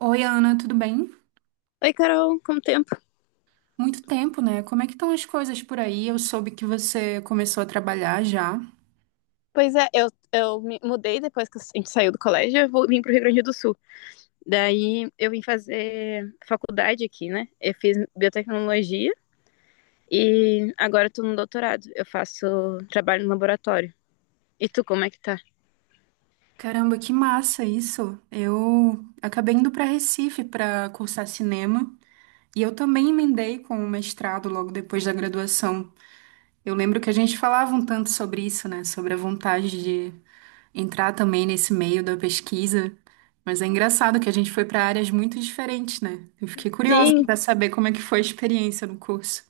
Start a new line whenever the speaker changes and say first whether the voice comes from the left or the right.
right: Oi, Ana, tudo bem?
left: Oi, Carol, como tempo?
right: Muito tempo, né? Como é que estão as coisas por aí? Eu soube que você começou a trabalhar já.
left: Pois é, eu me mudei depois que a gente saiu do colégio, eu vim pro Rio Grande do Sul. Daí eu vim fazer faculdade aqui, né? Eu fiz biotecnologia e agora eu tô no doutorado. Eu faço trabalho no laboratório. E tu, como é que tá?
right: Caramba, que massa isso! Eu acabei indo para Recife para cursar cinema e eu também emendei com o mestrado logo depois da graduação. Eu lembro que a gente falava um tanto sobre isso, né? Sobre a vontade de entrar também nesse meio da pesquisa. Mas é engraçado que a gente foi para áreas muito diferentes, né? Eu fiquei curiosa
left: Sim.
right: para saber como é que foi a experiência no curso.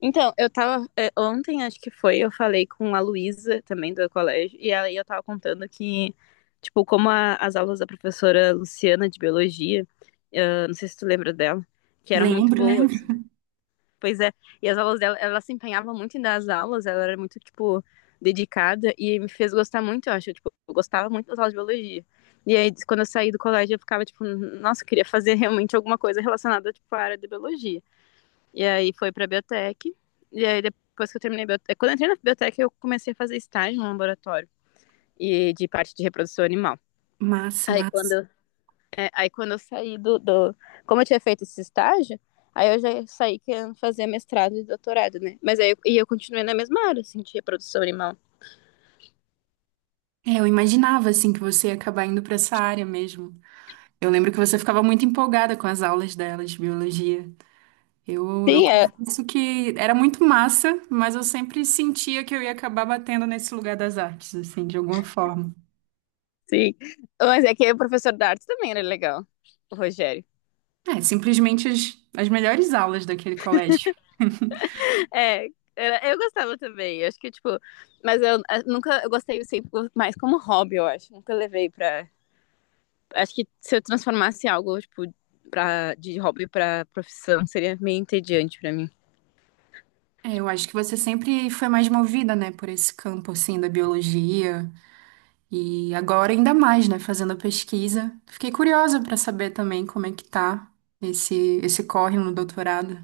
left: Então, ontem, acho que foi, eu falei com a Luísa, também do colégio, e aí eu tava contando que, tipo, como as aulas da professora Luciana de biologia, não sei se tu lembra dela, que eram muito
right: Lembro, lembro.
left: boas. Pois é. E as aulas dela, ela se empenhava muito em dar as aulas, ela era muito, tipo, dedicada e me fez gostar muito, eu acho. Tipo, eu gostava muito das aulas de biologia. E aí, quando eu saí do colégio, eu ficava, tipo, nossa, eu queria fazer realmente alguma coisa relacionada, tipo, à área de biologia. E aí foi pra biotec. E aí, depois que eu terminei a biotec, quando eu entrei na biotec, eu comecei a fazer estágio no laboratório e de parte de reprodução animal.
right: Massa,
left: Aí, quando
right: massa.
left: eu aí quando eu saí do. Como eu tinha feito esse estágio, aí eu já saí querendo fazer mestrado e doutorado, né? Mas aí eu, e eu continuei na mesma área, assim, de reprodução animal.
right: É, eu imaginava assim que você ia acabar indo para essa área mesmo. Eu lembro que você ficava muito empolgada com as aulas dela de biologia. Eu
left: Sim, é,
right: confesso que era muito massa, mas eu sempre sentia que eu ia acabar batendo nesse lugar das artes, assim, de alguma forma.
left: sim. Mas é que o professor da arte também era legal, o Rogério.
right: É, simplesmente as melhores aulas daquele colégio.
left: É, eu gostava também, eu acho que, tipo, mas eu, nunca, eu gostei sempre mais como hobby, eu acho, nunca levei pra, acho que se eu transformasse algo, tipo, de hobby pra profissão, seria meio entediante pra mim.
right: É, eu acho que você sempre foi mais movida, né, por esse campo, assim, da biologia. E agora ainda mais, né, fazendo a pesquisa. Fiquei curiosa para saber também como é que tá esse corre no doutorado.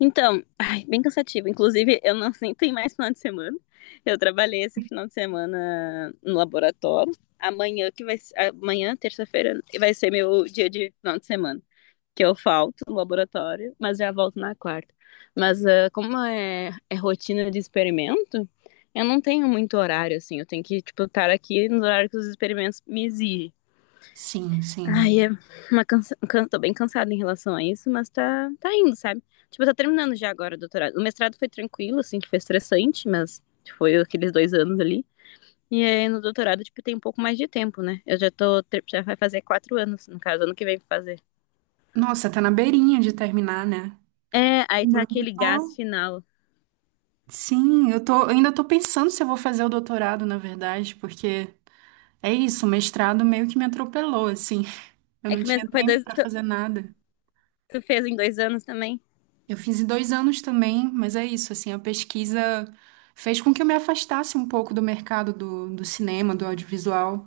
left: Então, ai, bem cansativo. Inclusive, eu não nem tenho mais final de semana. Eu trabalhei esse final de semana no laboratório. Amanhã, terça-feira, vai ser meu dia de final de semana, que eu falto no laboratório, mas já volto na quarta. Mas como é, é rotina de experimento, eu não tenho muito horário assim. Eu tenho que tipo estar aqui no horário que os experimentos me exigem.
right: Sim, sim.
left: Ai. Tô bem cansada em relação a isso, mas tá indo, sabe? Tipo, tá terminando já agora o doutorado. O mestrado foi tranquilo, assim, que foi estressante, mas foi aqueles 2 anos ali. E aí no doutorado, tipo, tem um pouco mais de tempo, né? Eu já vai fazer 4 anos, no caso, ano que vem pra fazer.
right: Nossa, tá na beirinha de terminar, né?
left: É, aí tá
right: Eu
left: aquele gás
right: tô-
left: final.
right: Sim, eu tô, eu ainda tô pensando se eu vou fazer o doutorado, na verdade, porque é isso, o mestrado meio que me atropelou, assim. Eu
left: É
right: não
left: que
right: tinha
left: foi
right: tempo
left: dois,
right: para
left: tu,
right: fazer nada.
left: tu fez em 2 anos também?
right: Eu fiz em 2 anos também, mas é isso, assim, a pesquisa fez com que eu me afastasse um pouco do mercado do cinema, do audiovisual.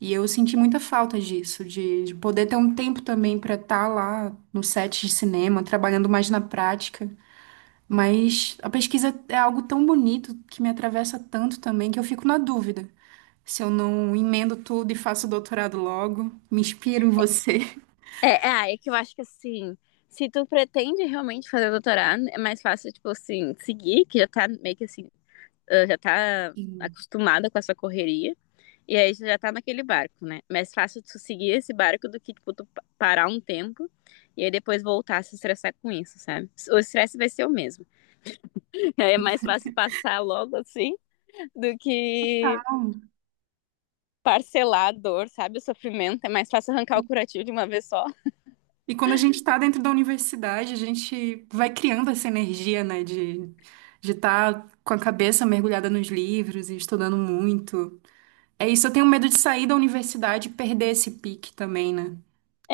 right: E eu senti muita falta disso, de poder ter um tempo também para estar lá no set de cinema, trabalhando mais na prática. Mas a pesquisa é algo tão bonito que me atravessa tanto também que eu fico na dúvida se eu não emendo tudo e faço doutorado logo, me inspiro em você.
left: É que eu acho que assim, se tu pretende realmente fazer doutorado, é mais fácil, tipo assim, seguir, que já tá meio que assim, já tá
right: Sim.
left: acostumada com essa correria. E aí você já tá naquele barco, né? É mais fácil tu seguir esse barco do que, tipo, tu parar um tempo e aí depois voltar a se estressar com isso, sabe? O estresse vai ser o mesmo. É mais fácil passar logo assim do que
right: Então,
left: parcelar a dor, sabe? O sofrimento. É mais fácil arrancar o curativo de uma vez só.
right: E quando a gente está dentro da universidade, a gente vai criando essa energia, né, de estar com a cabeça mergulhada nos livros e estudando muito. É isso, eu tenho medo de sair da universidade e perder esse pique também, né?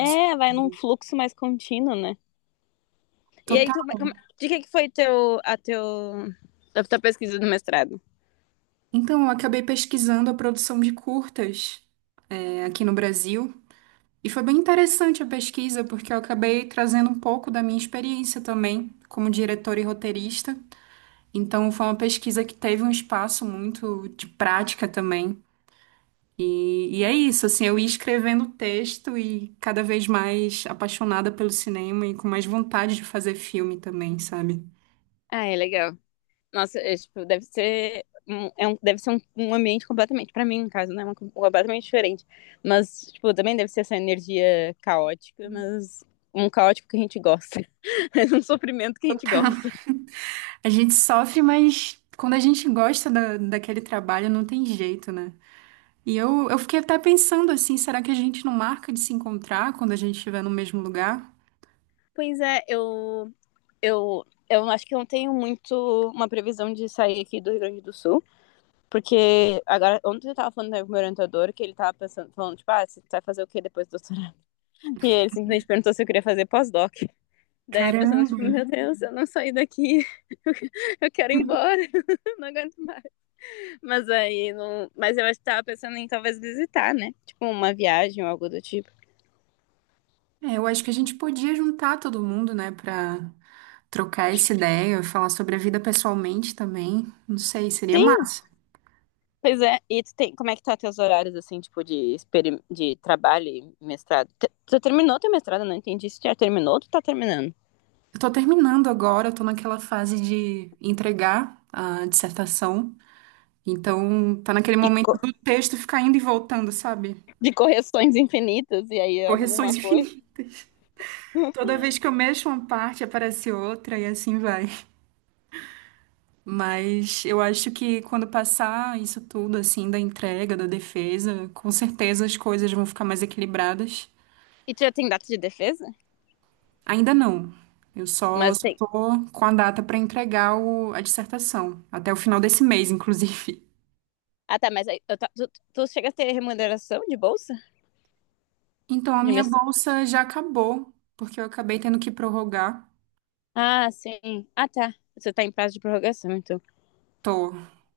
right: Esse-
left: vai num fluxo mais contínuo, né? E aí,
right: Total.
left: de que foi a tua pesquisa do mestrado?
right: Então, eu acabei pesquisando a produção de curtas, é, aqui no Brasil. E foi bem interessante a pesquisa, porque eu acabei trazendo um pouco da minha experiência também, como diretora e roteirista. Então, foi uma pesquisa que teve um espaço muito de prática também. E é isso, assim, eu ia escrevendo o texto e cada vez mais apaixonada pelo cinema e com mais vontade de fazer filme também, sabe?
left: Ah, é legal. Nossa, é, tipo, deve ser. É um, deve ser um ambiente completamente, pra mim, no caso, né? Completamente diferente. Mas, tipo, também deve ser essa energia caótica, mas um caótico que a gente gosta. É um sofrimento que a gente gosta.
right: A gente sofre, mas quando a gente gosta da, daquele trabalho, não tem jeito, né? E eu fiquei até pensando assim, será que a gente não marca de se encontrar quando a gente estiver no mesmo lugar?
left: Pois é, eu, eu acho que eu não tenho muito uma previsão de sair aqui do Rio Grande do Sul. Porque agora, ontem eu tava falando né, com o meu orientador que ele tava pensando, falando, tipo, você vai fazer o quê depois do doutorado? E ele simplesmente perguntou se eu queria fazer pós-doc. Daí a pessoa, tipo,
right: Caramba!
left: meu Deus, eu não saí daqui, eu quero ir embora, não aguento mais. Mas aí, não... mas eu acho que tava pensando em talvez visitar, né? Tipo, uma viagem ou algo do tipo.
right: É, eu acho que a gente podia juntar todo mundo, né, pra trocar essa ideia, falar sobre a vida pessoalmente também. Não sei, seria
left: Sim,
right: massa.
left: pois é. E tu tem, como é que tá teus horários, assim, tipo, de trabalho e mestrado? Tu terminou teu mestrado, não entendi se tu já terminou ou tu tá terminando.
right: Eu tô terminando agora, eu tô naquela fase de entregar a dissertação. Então, tá naquele
left: E
right: momento
left: co-
right: do texto ficar indo e voltando, sabe?
left: de correções infinitas, e aí eu arrumo uma
right: Correções
left: coisa.
right: infinitas. Toda vez que eu mexo uma parte, aparece outra e assim vai. Mas eu acho que quando passar isso tudo, assim, da entrega, da defesa, com certeza as coisas vão ficar mais equilibradas.
left: E tu já tem data de defesa?
right: Ainda não. Eu só
left: Mas
right: só
left: tem.
right: tô com a data para entregar o- a dissertação, até o final desse mês, inclusive.
left: Ah, tá, mas aí, tu chega a ter remuneração de bolsa?
right: Então, a
left: De
right: minha
left: mes-
right: bolsa já acabou, porque eu acabei tendo que prorrogar.
left: Ah, sim. Ah, tá. Você tá em prazo de prorrogação, então.
right: Tô.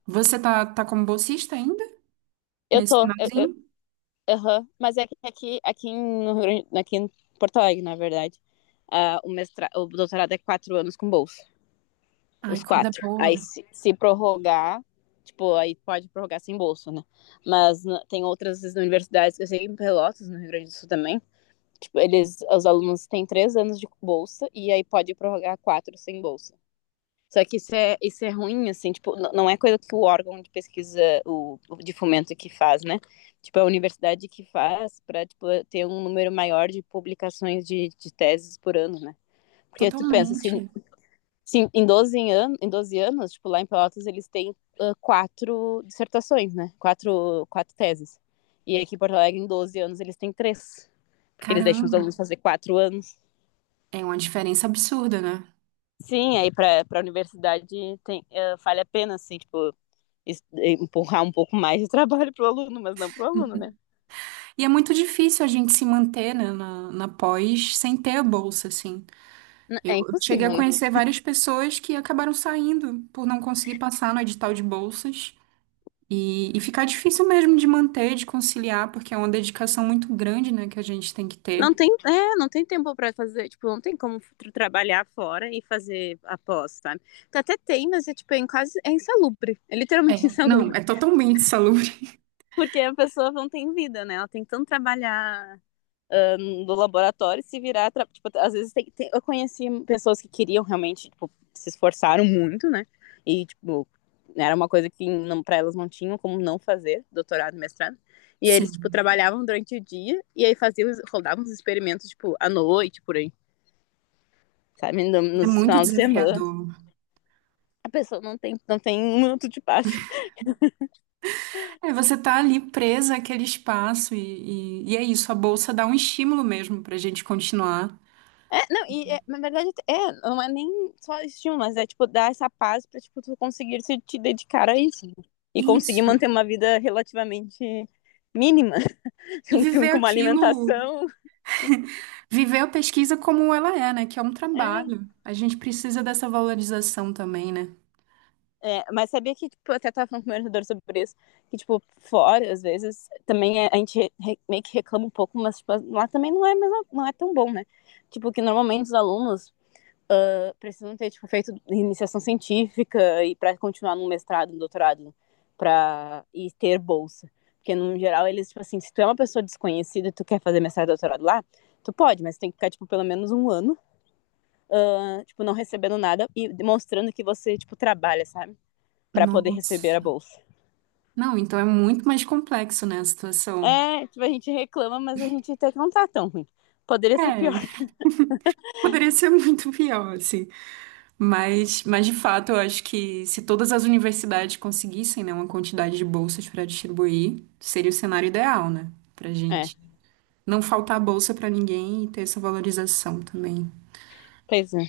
right: Você tá, tá como bolsista ainda?
left: Eu
right: Nesse
left: tô.
right: finalzinho?
left: Aham. Mas é que aqui, aqui, no Rio Grande- aqui em Porto Alegre, na verdade, o doutorado é 4 anos com bolsa.
right: Ai,
left: Os
right: coisa
left: quatro. Aí
right: boa.
left: se prorrogar, tipo, aí pode prorrogar sem bolsa, né? Tem outras universidades que eu sei em Pelotas, no Rio Grande do Sul também. Tipo, eles, os alunos têm 3 anos de bolsa e aí pode prorrogar quatro sem bolsa. Só que isso é ruim, assim, tipo, não é coisa que o órgão de pesquisa, de fomento que faz, né? Tipo, é a universidade que faz para tipo, ter um número maior de publicações de teses por ano, né? Porque tu pensa, se,
right: Totalmente.
left: se em, 12 anos, tipo, lá em Pelotas eles têm quatro dissertações, né? Quatro teses. E aqui em Porto Alegre, em 12 anos, eles têm três. Porque eles deixam os alunos
right: Caramba.
left: fazer 4 anos.
right: É uma diferença absurda, né?
left: Sim, aí para a universidade tem, vale a pena, assim, tipo, empurrar um pouco mais de trabalho pro aluno, mas não pro aluno, né?
right: E é muito difícil a gente se manter, né, na, na pós sem ter a bolsa, assim.
left: É
right: Eu cheguei a
left: impossível, né?
right: conhecer várias pessoas que acabaram saindo por não conseguir passar no edital de bolsas. E ficar difícil mesmo de manter, de conciliar, porque é uma dedicação muito grande, né, que a gente tem que
left: Não
right: ter.
left: tem, não tem tempo para fazer, tipo, não tem como trabalhar fora e fazer após, sabe? Então, até tem, mas é tipo, é quase insalubre, é
right: É,
left: literalmente
right: não,
left: insalubre,
right: é totalmente insalubre.
left: porque a pessoa não tem vida, né? Ela tem que tanto trabalhar do laboratório se virar. Tipo, às vezes tem, eu conheci pessoas que queriam realmente, tipo, se esforçaram muito, né? E, tipo, era uma coisa que não, pra elas não tinham como não fazer, doutorado, mestrado. E aí eles, tipo,
right: Sim,
left: trabalhavam durante o dia e aí faziam, rodavam os experimentos, tipo, à noite, por aí, sabe?
right: é
left: Nos
right: muito
left: finais de semana.
right: desafiador.
left: A pessoa não tem, não tem um minuto de paz.
right: É, você tá ali presa àquele espaço e é isso, a bolsa dá um estímulo mesmo pra gente continuar.
left: É, não, e é, na verdade, é, não é nem só estímulo, mas é tipo dar essa paz pra tipo, tu conseguir se te dedicar a isso. né? E conseguir
right: Isso.
left: manter uma vida relativamente mínima,
right: E
left: com, com-
right: viver
left: com uma
right: aquilo,
left: alimentação.
right: viver a pesquisa como ela é, né? Que é um trabalho. A gente precisa dessa valorização também, né?
left: É, mas sabia que, tipo, eu até tava falando com o meu orientador sobre isso, que, tipo, fora, às vezes, também a gente meio que reclama um pouco, mas, tipo, lá também não é, mesmo, não é tão bom, né? Tipo, que normalmente os alunos, precisam ter tipo, feito iniciação científica e para continuar num mestrado, num doutorado, para e ter bolsa. Porque, no geral, eles, tipo assim, se tu é uma pessoa desconhecida e tu quer fazer mestrado doutorado lá, tu pode, mas tem que ficar, tipo, pelo menos um ano, tipo, não recebendo nada e demonstrando que você, tipo, trabalha, sabe? Para poder receber a
right: Nossa.
left: bolsa.
right: Não, então é muito mais complexo, né, a situação.
left: É, tipo, a gente reclama, mas a gente até que não tá tão ruim. Poderia ser pior.
right: É, poderia ser muito pior, assim. Mas de fato, eu acho que se todas as universidades conseguissem, né, uma quantidade de bolsas para distribuir, seria o cenário ideal, né, pra
left: É,
right: gente. Não faltar bolsa para ninguém e ter essa valorização também.
left: pois é.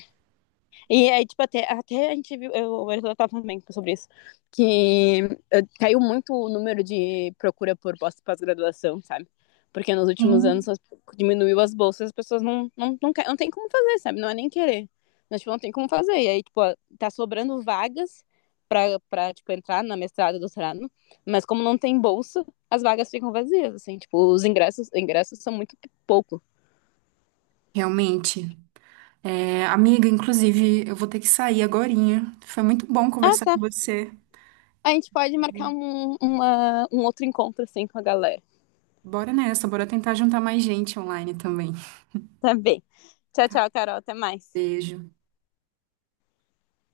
left: E aí, tipo, até a gente viu, eu tava também sobre isso, que caiu muito o número de procura por bolsa de pós-graduação, sabe? Porque nos últimos
right: Sim.
left: anos diminuiu as bolsas, as pessoas não, não, não, não tem como fazer, sabe? Não é nem querer. Mas, tipo, não tem como fazer. E aí, tipo, ó, tá sobrando vagas pra, tipo, entrar na mestrado, doutorado, mas como não tem bolsa, as vagas ficam vazias, assim, tipo, os ingressos são muito pouco.
right: Realmente. É, amiga, inclusive, eu vou ter que sair agorinha. Foi muito bom
left: Ah,
right: conversar
left: tá.
right: com você.
left: A gente pode marcar um outro encontro, assim, com a galera.
right: Bora nessa, bora tentar juntar mais gente online também.
left: Tá bem. Tchau, tchau, Carol. Até mais.
right: Beijo.